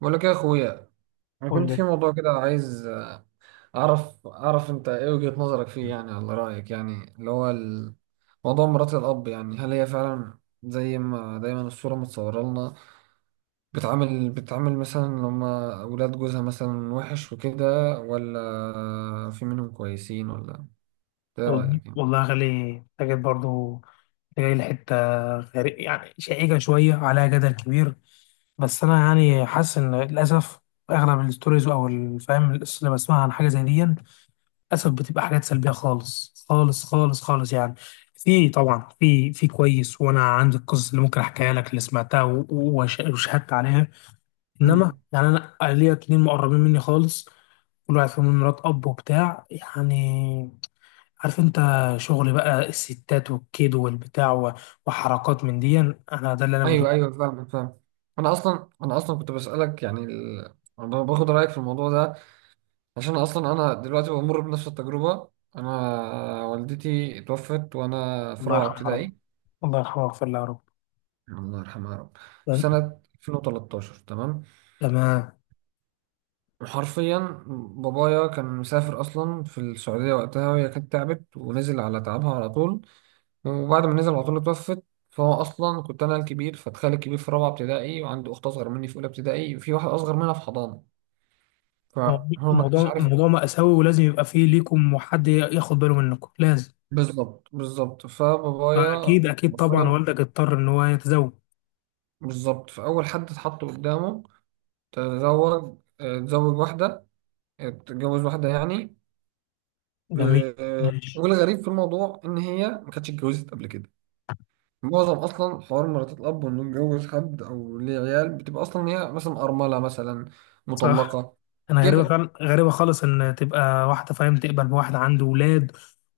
بقول لك إيه يا اخويا. انا قول كنت لي. في موضوع كده عايز اعرف انت ايه وجهة نظرك فيه، يعني على رايك، موضوع مرات الاب، يعني هل هي فعلا زي ما دايما الصوره متصوره لنا؟ بتعامل مثلا لما اولاد جوزها، مثلا وحش وكده، ولا في منهم كويسين ولا ايه وال- رايك يعني؟ والله يا غالي، انت جيت برضه. انت جاي لحته غريب، يعني شائكه، شويه عليها جدل كبير. بس انا يعني حاسس ان للاسف اغلب الستوريز او الفهم اللي بسمعها عن حاجه زي دي، للاسف بتبقى حاجات سلبيه خالص خالص خالص خالص يعني. في طبعا، في كويس، وانا عندي القصص اللي ممكن احكيها لك، اللي سمعتها وشهدت عليها. انما امم. يعني انا ليا اتنين مقربين مني خالص، كل واحد فيهم من مرات اب وبتاع يعني. عارف انت، شغل بقى الستات والكيد والبتاع وحركات من دي، انا ده اللي انا بشوفه. ايوه ايوه، فاهم فاهم. انا اصلا كنت بسالك يعني أنا باخد رايك في الموضوع ده عشان اصلا انا دلوقتي بمر بنفس التجربه. انا والدتي توفت وانا في الله رابعه يرحمه يا رب، ابتدائي، الله يرحمه ويغفر له يا رب. الله يرحمها يا رب، في سنه 2013. تمام. تمام. وحرفيا بابايا كان مسافر اصلا في السعوديه وقتها، وهي كانت تعبت ونزل على تعبها على طول، وبعد ما نزل على طول اتوفت. فهو اصلا كنت انا الكبير، فتخيل الكبير في رابعه ابتدائي وعنده اخت اصغر مني في اولى ابتدائي وفي واحد اصغر منها في حضانه، موضوع فهو ما كانش موضوع عارف. موضوع مأساوي، ولازم يبقى فيه ليكم وحد ياخد باله منكم لازم. بالظبط بالظبط، فبابايا فأكيد أكيد طبعا حرفيا والدك اضطر إن هو يتزوج. بالظبط، فأول حد اتحط قدامه تزوج. تزوج واحدة. تتجوز واحدة يعني. جميل. ماشي. والغريب في الموضوع إن هي ما كانتش اتجوزت قبل كده. معظم أصلا حوار مرات الأب إنه يتجوز حد أو ليه عيال، بتبقى أصلا هي مثلا أرملة، مثلا صح. مطلقة. انا غريبه كده فعلا، غريبه خالص ان تبقى واحده، فاهم، تقبل بواحد عنده ولاد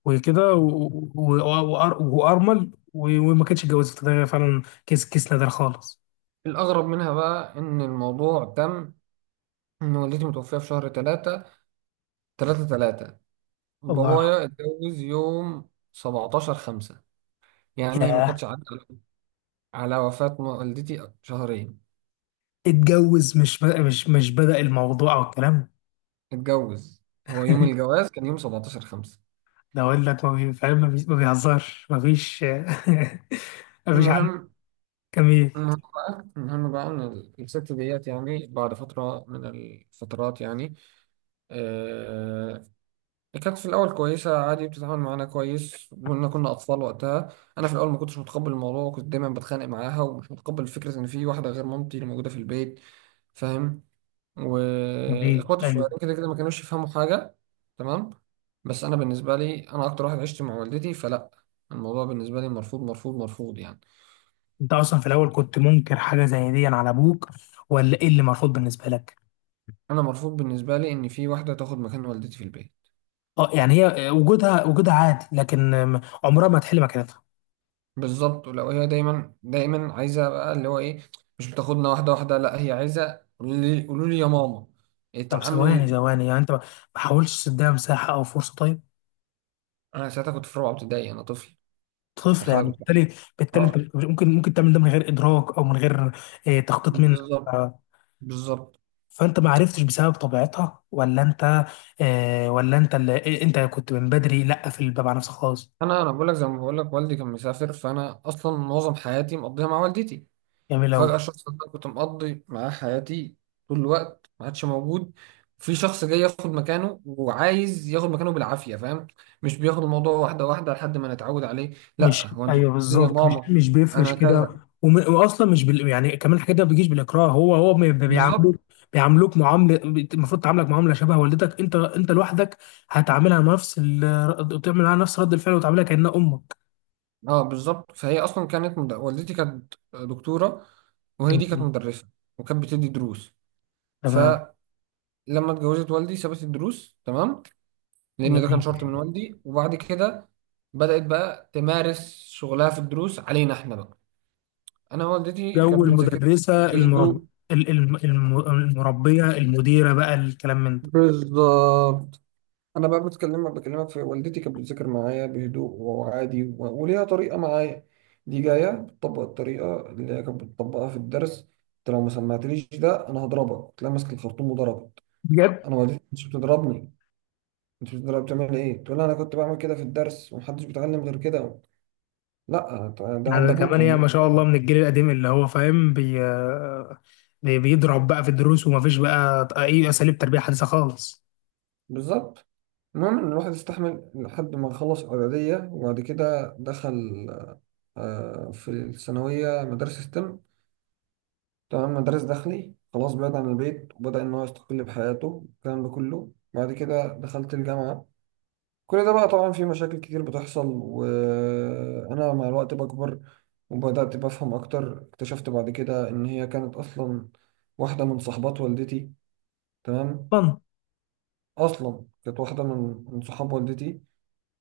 وكده، وارمل، وما كانتش اتجوزت. ده فعلا كيس نادر خالص. الأغرب منها بقى إن الموضوع تم، إن والدتي متوفية في شهر تلاتة، تلاتة تلاتة، الله يرحمه. بابايا اتجوز يوم 17 خمسة. يعني ما كانتش ياه. عدى على وفاة والدتي شهرين، اتجوز؟ مش بدأ الموضوع او الكلام؟ اتجوز. هو يوم الجواز كان يوم 17 خمسة. ده اقول لك، ما بي- فاهم، ما بيهزرش. ما فيش ما فيش عن. المهم، جميل. المهم بقى إن الست ديت يعني بعد فترة من الفترات يعني، آه، كانت في الأول كويسة عادي، بتتعامل معانا كويس، وإن كنا أطفال وقتها. أنا في الأول ما كنتش متقبل الموضوع، وكنت دايما بتخانق معاها، ومش متقبل فكرة إن في واحدة غير مامتي اللي موجودة في البيت، فاهم؟ جميل، واخواتي ايوه. الصغيرين كده كده ما كانوش يفهموا حاجه. تمام. بس انا بالنسبه لي انا اكتر واحد عشت مع والدتي، فلا، الموضوع بالنسبه لي مرفوض مرفوض مرفوض يعني. انت اصلا في الاول كنت منكر حاجه زي دي على ابوك، ولا ايه اللي مرفوض بالنسبه لك؟ انا مرفوض بالنسبه لي ان في واحده تاخد مكان والدتي في البيت. اه يعني هي، وجودها عادي، لكن عمرها ما تحل مكانتها. بالظبط. ولو هي دايما دايما عايزه بقى اللي هو ايه، مش بتاخدنا واحده واحده، لا هي عايزه قولوا لي قولوا لي يا ماما. طب ثواني اتعامل. ثواني، يعني انت ما حاولتش تديها مساحه او فرصه طيب؟ انا ساعتها كنت في رابعه ابتدائي، انا طفل، طفل، يعني استحاله كنت. بالتالي انت آه، ممكن تعمل ده من غير ادراك او من غير تخطيط منك. ف- بالظبط بالظبط. فانت ما عرفتش بسبب طبيعتها، ولا انت ولا انت اللي، انت كنت من بدري لا في الباب على نفسك خالص؟ انا بقول لك زي ما بقول لك والدي كان مسافر، فانا اصلا معظم حياتي مقضيها مع والدتي، جميل قوي. فجاه الشخص اللي أنا كنت مقضي معاه حياتي طول الوقت ما عادش موجود، في شخص جاي ياخد مكانه وعايز ياخد مكانه بالعافيه، فاهم؟ مش بياخد الموضوع واحده واحده لحد ما نتعود عليه، لا مش، هو انت ايوه، بتقولي يا بالظبط. مش ماما. مش بيفرش انا كده. كذا. واصلا مش بال... يعني، كمان الحاجات دي ما بيجيش بالاكراه. هو هو بي- بالظبط. بيعاملوك المفروض تعاملك معامله شبه والدتك. انت لوحدك تعمل معاها نفس رد الفعل، وتعاملها كانها امك. اه بالظبط، فهي اصلا والدتي كانت دكتوره، وهي دي كانت جميل. مدرسه، وكانت بتدي دروس. تمام. فلما اتجوزت والدي سابت الدروس، تمام، لان ده كان جميل. شرط من والدي. وبعد كده بدأت بقى تمارس شغلها في الدروس علينا احنا بقى. انا والدتي جو كانت بتذاكر المدرسه، المرب... بهدوء. ال- الم- الم- المربيه المديره بقى، الكلام من ده. بالظبط. انا بقى بكلمك، في والدتي كانت بتذاكر معايا بهدوء وعادي، وليها طريقه معايا. دي جايه بتطبق الطريقه اللي هي كانت بتطبقها في الدرس. انت لو ما سمعتليش ده انا هضربك، تلاقي ماسك الخرطوم وضربت. بجد. انا والدتي مش بتضربني، انت بتضرب، بتعمل ايه؟ تقول لي انا كنت بعمل كده في الدرس ومحدش بيتعلم غير كده. لا، ده عند على كمان ابوكي هي هناك. ما شاء الله من الجيل القديم اللي هو فاهم، بيضرب بقى في الدروس، ومفيش بقى اي اساليب تربيه حديثه خالص. بالظبط. المهم إن الواحد استحمل لحد ما خلص إعدادية، وبعد كده دخل في الثانوية مدارس ستيم، تمام، مدارس داخلي، خلاص، بعيد عن البيت، وبدأ إن هو يستقل بحياته. الكلام ده كله بعد كده دخلت الجامعة. كل ده بقى طبعا في مشاكل كتير بتحصل وأنا مع الوقت بكبر، وبدأت بفهم أكتر. اكتشفت بعد كده إن هي كانت أصلا واحدة من صحبات والدتي. تمام. طبعا. أصلا كانت واحدة من صحاب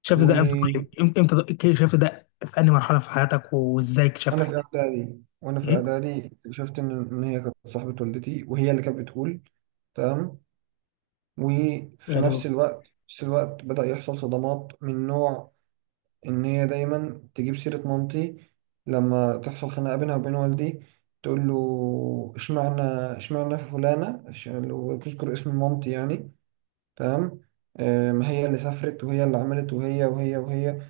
شفت ده امتى والدتي. طيب؟ امتى شفت ده؟ في انهي مرحله في حياتك؟ وازاي اكتشفت حاجه؟ وانا في ايه؟ اعدادي شفت ان إن هي كانت صاحبة والدتي وهي اللي كانت بتقول. تمام. وفي غريبه. نفس الوقت في نفس الوقت بدأ يحصل صدمات من نوع ان هي دايما تجيب سيرة مامتي لما تحصل خناقة بينها وبين والدي. تقول له اشمعنى، اشمعنى في فلانة لو تذكر اسم مامتي يعني. تمام. ما هي اللي سافرت وهي اللي عملت وهي وهي وهي.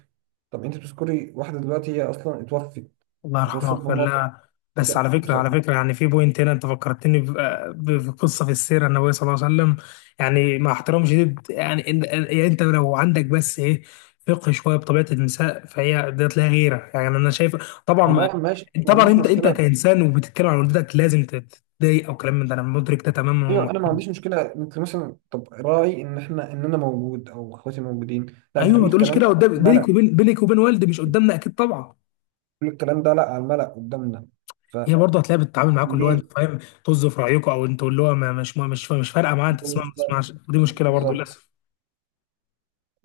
طب انت بتذكري واحدة دلوقتي هي اصلا اتوفت، الله يرحمه اتوفت ويغفر بمرض. لها. بس على فكره يعني في بوينت هنا انت فكرتني بقصه في السيره النبويه صلى الله عليه وسلم. يعني مع احترام شديد، يعني يعني انت لو عندك بس ايه، فقه شويه بطبيعه النساء، فهي ديت لها غيره. يعني انا شايف. طبعا تمام ماشي، ما طبعا عنديش انت مشكله. كانسان وبتتكلم عن والدتك لازم تتضايق او كلام من ده، انا مدرك ده تماما ايوه انا ما ومحترم. عنديش مشكله، انت مثلا طب راعي ان احنا، ان انا موجود او اخواتي موجودين، لا ايوه، ما بتقولي تقوليش الكلام ده كده على قدام. بينك الملأ. وبين بينك وبين والدي، مش قدامنا، اكيد طبعا. بتقولي الكلام ده لا على الملأ قدامنا، هي برضه هتلاقيها بتتعامل معاكم اللي هو، انت فليه؟ فاهم، طز في رايكم. او انتوا اللي هو، مش فارقه معاه، انت تسمع ما بالظبط تسمعش، ودي مشكله برضه بالظبط. للاسف.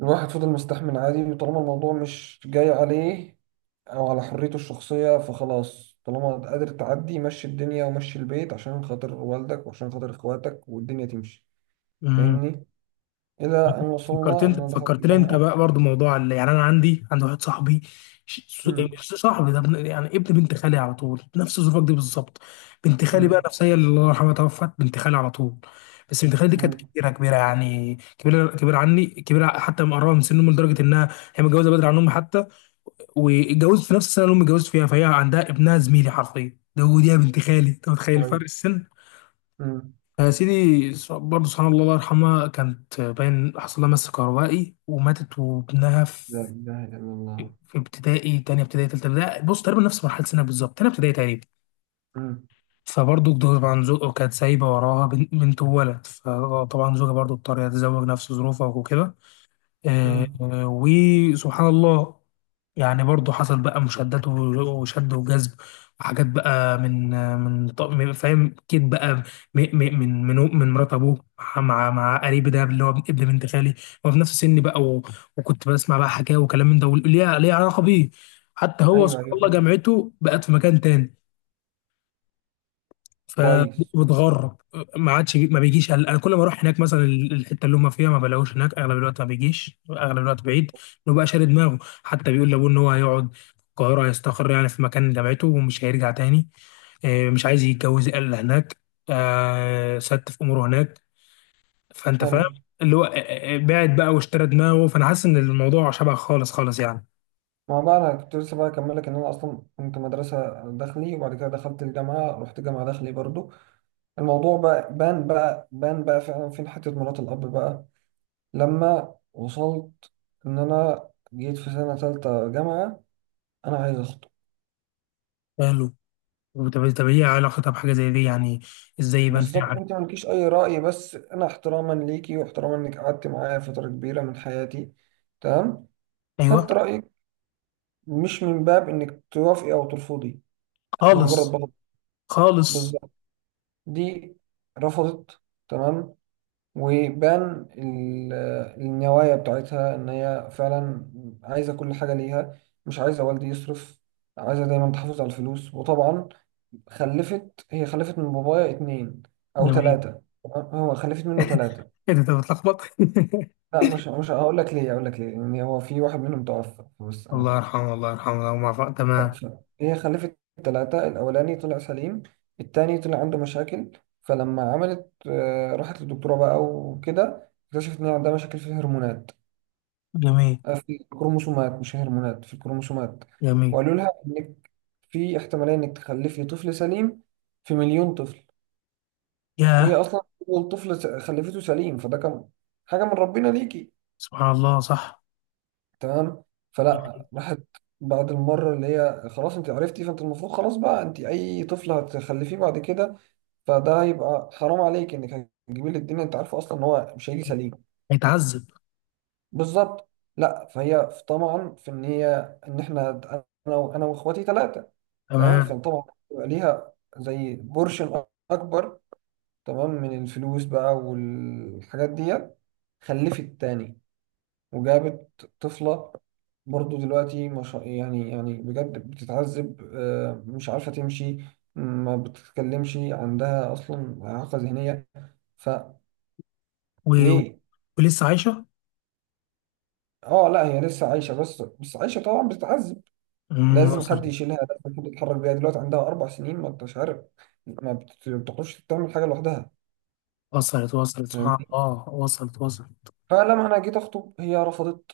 الواحد فضل مستحمل عادي، وطالما الموضوع مش جاي عليه او على حريته الشخصيه فخلاص، طالما قادر تعدي مشي الدنيا ومشي البيت عشان خاطر والدك وعشان خاطر اخواتك والدنيا تمشي. امم فاهمني؟ الى ان وصلنا فكرتني ان انا دخلت فكرتني انت الجامعه. بقى برضه موضوع اللي، يعني انا عندي واحد صاحبي، ش- س- امم. مش صاحبي ده، ابن بنت خالي على طول، نفس ظروفك دي بالظبط. بنت خالي بقى امم. نفسها، هي اللي الله يرحمها توفت، بنت خالي على طول. بس بنت خالي دي كانت مم. كبيره كبيره، يعني كبيره كبيره عني، كبيره حتى مقربه من سن امي، لدرجه انها هي متجوزه بدري عن امي حتى، واتجوزت في نفس السنه اللي امي اتجوزت فيها. فهي عندها ابنها زميلي حرفيا ده، ودي يا بنت خالي، انت متخيل فرق كويس. السن. مم. فيا سيدي، برضه سبحان الله، الله يرحمها، كانت باين حصل لها مس كهربائي وماتت، وابنها لا في إله إلا الله. في ابتدائي. تانية ابتدائي، تالتة ابتدائي، بص، تقريبا نفس مرحلة سنك بالظبط، تانية ابتدائي تقريبا. مم. فبرضه طبعا زوجها، كانت سايبة وراها بنت وولد. فطبعا زوجها برضه اضطر يتزوج نفس ظروفها وكده. مم. وسبحان الله. يعني برضه حصل بقى مشادات وشد وجذب، وحاجات بقى من آه، من ط- من- فاهم اكيد بقى، من مرات ابوه، مع قريب ده اللي هو ابن بنت خالي. هو في نفس سني بقى، وكنت بسمع بقى حكاوي وكلام من ده، وليه علاقه بيه. حتى هو أيوه سبحان أيوه الله فهمت. جامعته بقت في مكان تاني، كويس. فبتغرب، ما عادش، ما بيجيش. انا كل ما اروح هناك مثلا الحته اللي هم فيها ما بلاقوش هناك، اغلب الوقت ما بيجيش، اغلب الوقت بعيد. انه بقى شاري دماغه، حتى بيقول لابوه ان هو هيقعد في القاهره، هيستقر يعني في مكان جامعته ومش هيرجع تاني. مش عايز يتجوز الا هناك. ست في اموره هناك. فانت حلو. فاهم اللي هو، بعد بقى واشترى دماغه، فانا حاسس ان الموضوع شبه خالص خالص يعني. ما بقى أنا كنت لسه بقى أكمل لك إن أنا أصلا كنت مدرسة داخلي وبعد كده دخلت الجامعة، رحت جامعة داخلي برضو. الموضوع بقى بان بقى بان بقى فعلا فين حتة مرات الأب بقى لما وصلت إن أنا جيت في سنة تالتة جامعة أنا عايز أخطب. قالوا؟ طب طب، ايه علاقتها بحاجه زي دي يعني؟ ازاي يبان فيها بالظبط. أنت علاقة؟ مالكيش أي رأي، بس أنا احتراما ليكي واحتراما إنك قعدت معايا فترة كبيرة من حياتي، تمام، ايوه. خدت رأيك، مش من باب انك توافقي او ترفضي، انا مجرد خالص. بطل. خالص. بالظبط. دي رفضت. تمام. وبان ال- النوايا بتاعتها ان هي فعلا عايزه كل حاجه ليها، مش عايزه والدي يصرف، عايزه دايما تحافظ على الفلوس، وطبعا خلفت. هي خلفت من بابايا اتنين او جميل. 3. هو خلفت منه 3، ايه ده انت بتلخبط؟ لا مش هقول لك ليه، هقول لك ليه، ان هو في واحد منهم توفى بس. الله يرحمه، الله يرحمه، الله يرحمه تمام. هي خلفت 3. الأولاني طلع سليم، التاني طلع عنده مشاكل. فلما عملت، راحت للدكتورة بقى وكده، اكتشفت إن هي عندها مشاكل في الهرمونات، جميل. في الكروموسومات، مش هرمونات، في الكروموسومات. جميل. وقالوا لها إنك في احتمالية إنك تخلفي طفل سليم في مليون طفل. وهي ياه، أصلا أول طفل خلفته سليم، فده كان حاجة من ربنا ليكي. سبحان الله. صح تمام. يعني، فلا، راحت بعد المرة اللي هي خلاص انت عرفتي، فانت المفروض خلاص بقى، انت اي طفل هتخلفيه بعد كده فده هيبقى حرام عليك، انك هتجيبي له الدنيا انت عارفه اصلا ان هو مش هيجي سليم. هيتعذب. بالظبط. لا، فهي طبعا في ان هي، ان احنا، انا واخواتي 3. تمام. تمام. فطبعا بيبقى ليها زي بورشن اكبر، تمام، من الفلوس بقى والحاجات ديت. خلفت تاني وجابت طفلة. برضو دلوقتي مش يعني يعني بجد بتتعذب، مش عارفة تمشي، ما بتتكلمش، عندها أصلا إعاقة ذهنية. و... فليه؟ ولسه عايشة؟ اه لا، هي لسه عايشة، بس بس عايشة طبعا بتتعذب. لازم وصلت، حد يشيلها، لازم حد يتحرك بيها، دلوقتي عندها 4 سنين، ما انتش عارف، ما بت- بتعرفش تعمل حاجة لوحدها. وصلت، وصلت، سبحان الله، وصلت، وصلت. فلما انا جيت اخطب هي رفضت،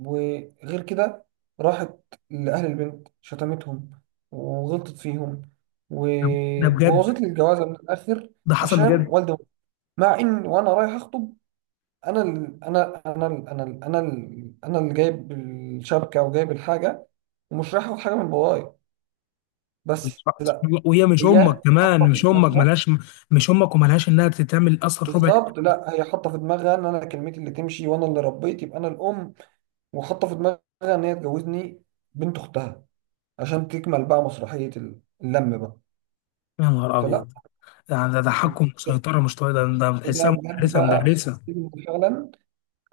وغير كده راحت لاهل البنت، شتمتهم وغلطت فيهم ده ده بجد؟ وبوظت لي الجوازه من الاخر، ده حصل عشان بجد؟ والدي. مع ان وانا رايح اخطب، انا ال... انا انا ال... انا ال... انا ال... انا اللي جايب الشبكه وجايب الحاجه ومش رايح اخد حاجه من بابايا، بس. سبحان الله، وهي مش أمك هي كمان، حاطه في مش أمك، دماغها. ملهاش. مش أمك وملهاش إنها تتعمل أصلا ربع. بالظبط. لا هي حاطه في دماغها ان انا كلمتي اللي تمشي وانا اللي ربيت، يبقى انا الام. وحاطه في دماغها ان هي تجوزني بنت اختها، عشان تكمل بقى مسرحيه اللم بقى. يا نهار فلا، أبيض. ده أنا تحكم وسيطرة مش طبيعي، ده ده بتحسها؟ بجد مدرسة، بقى مدرسة. حسيت ان فعلا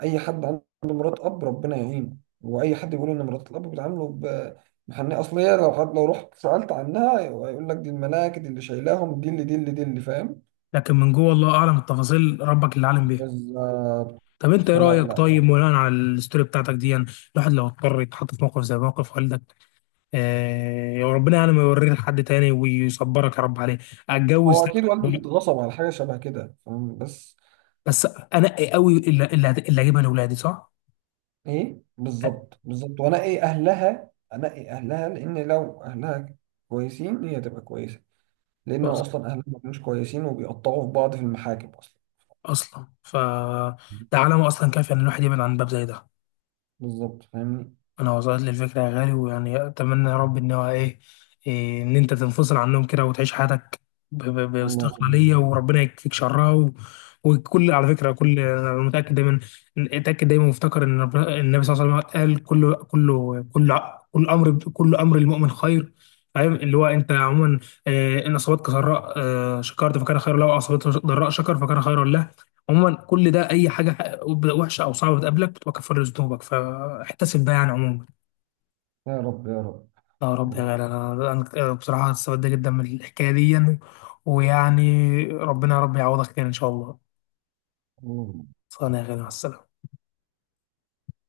اي حد عنده مرات اب ربنا يعينه، واي حد بيقول ان مرات الاب بيتعاملوا ب محنية، اصل هي لو حد، لو رحت سالت عنها هيقول لك دي الملاك، دي اللي شايلاهم، دي اللي فاهم. لكن من جوه الله اعلم التفاصيل، ربك اللي عالم بيها. بالظبط. طب انت ايه فلا رايك لا طيب، يعني، بناء على الستوري بتاعتك دي يعني، الواحد لو اضطر يتحط في موقف زي موقف والدك؟ آه يا ربنا، يعني ما يوريه لحد تاني، ويصبرك يا رب عليه. اتجوز هو اكيد والدي تاني، اتغصب على حاجه شبه كده، فاهم؟ بس بس انقي قوي اللي هجيبها لاولادي، صح؟ ايه، بالظبط بالظبط، وانقي اهلها، انقي اهلها، لان لو اهلها كويسين هي تبقى كويسه، لانه أص- اصلا اهلها ما كانوش كويسين وبيقطعوا في بعض في المحاكم اصلا. اصلا ده علامه اصلا كافيه ان الواحد يبعد عن باب زي ده. بالظبط فاهمني. انا وصلت لي الفكره يا غالي، ويعني اتمنى يا رب ان هو ايه إيه، ان انت تنفصل عنهم كده وتعيش حياتك ب- ب- اللهم باستقلاليه امين. وربنا يكفيك شرها. وكل على فكره كل انا متاكد دايما، اتاكد دايما، وافتكر ان النبي صلى الله عليه وسلم قال، كل امر المؤمن خير. فاهم اللي هو انت عموما، ان اصابتك سراء شكرت فكان خيرا له، واصابتك ضراء شكر فكان خيرا له. عموما كل ده، اي حاجه وحشه او صعبه بتقابلك بتبقى كفاره ذنوبك، فاحتسب بقى يعني عموما. يا رب يا رب لا يا يا رب يا رب. غالي، انا بصراحه استفدت جدا من الحكايه دي، ويعني ربنا يا رب يعوضك خير ان شاء الله. اللهم صانع يا غالي، مع السلامه.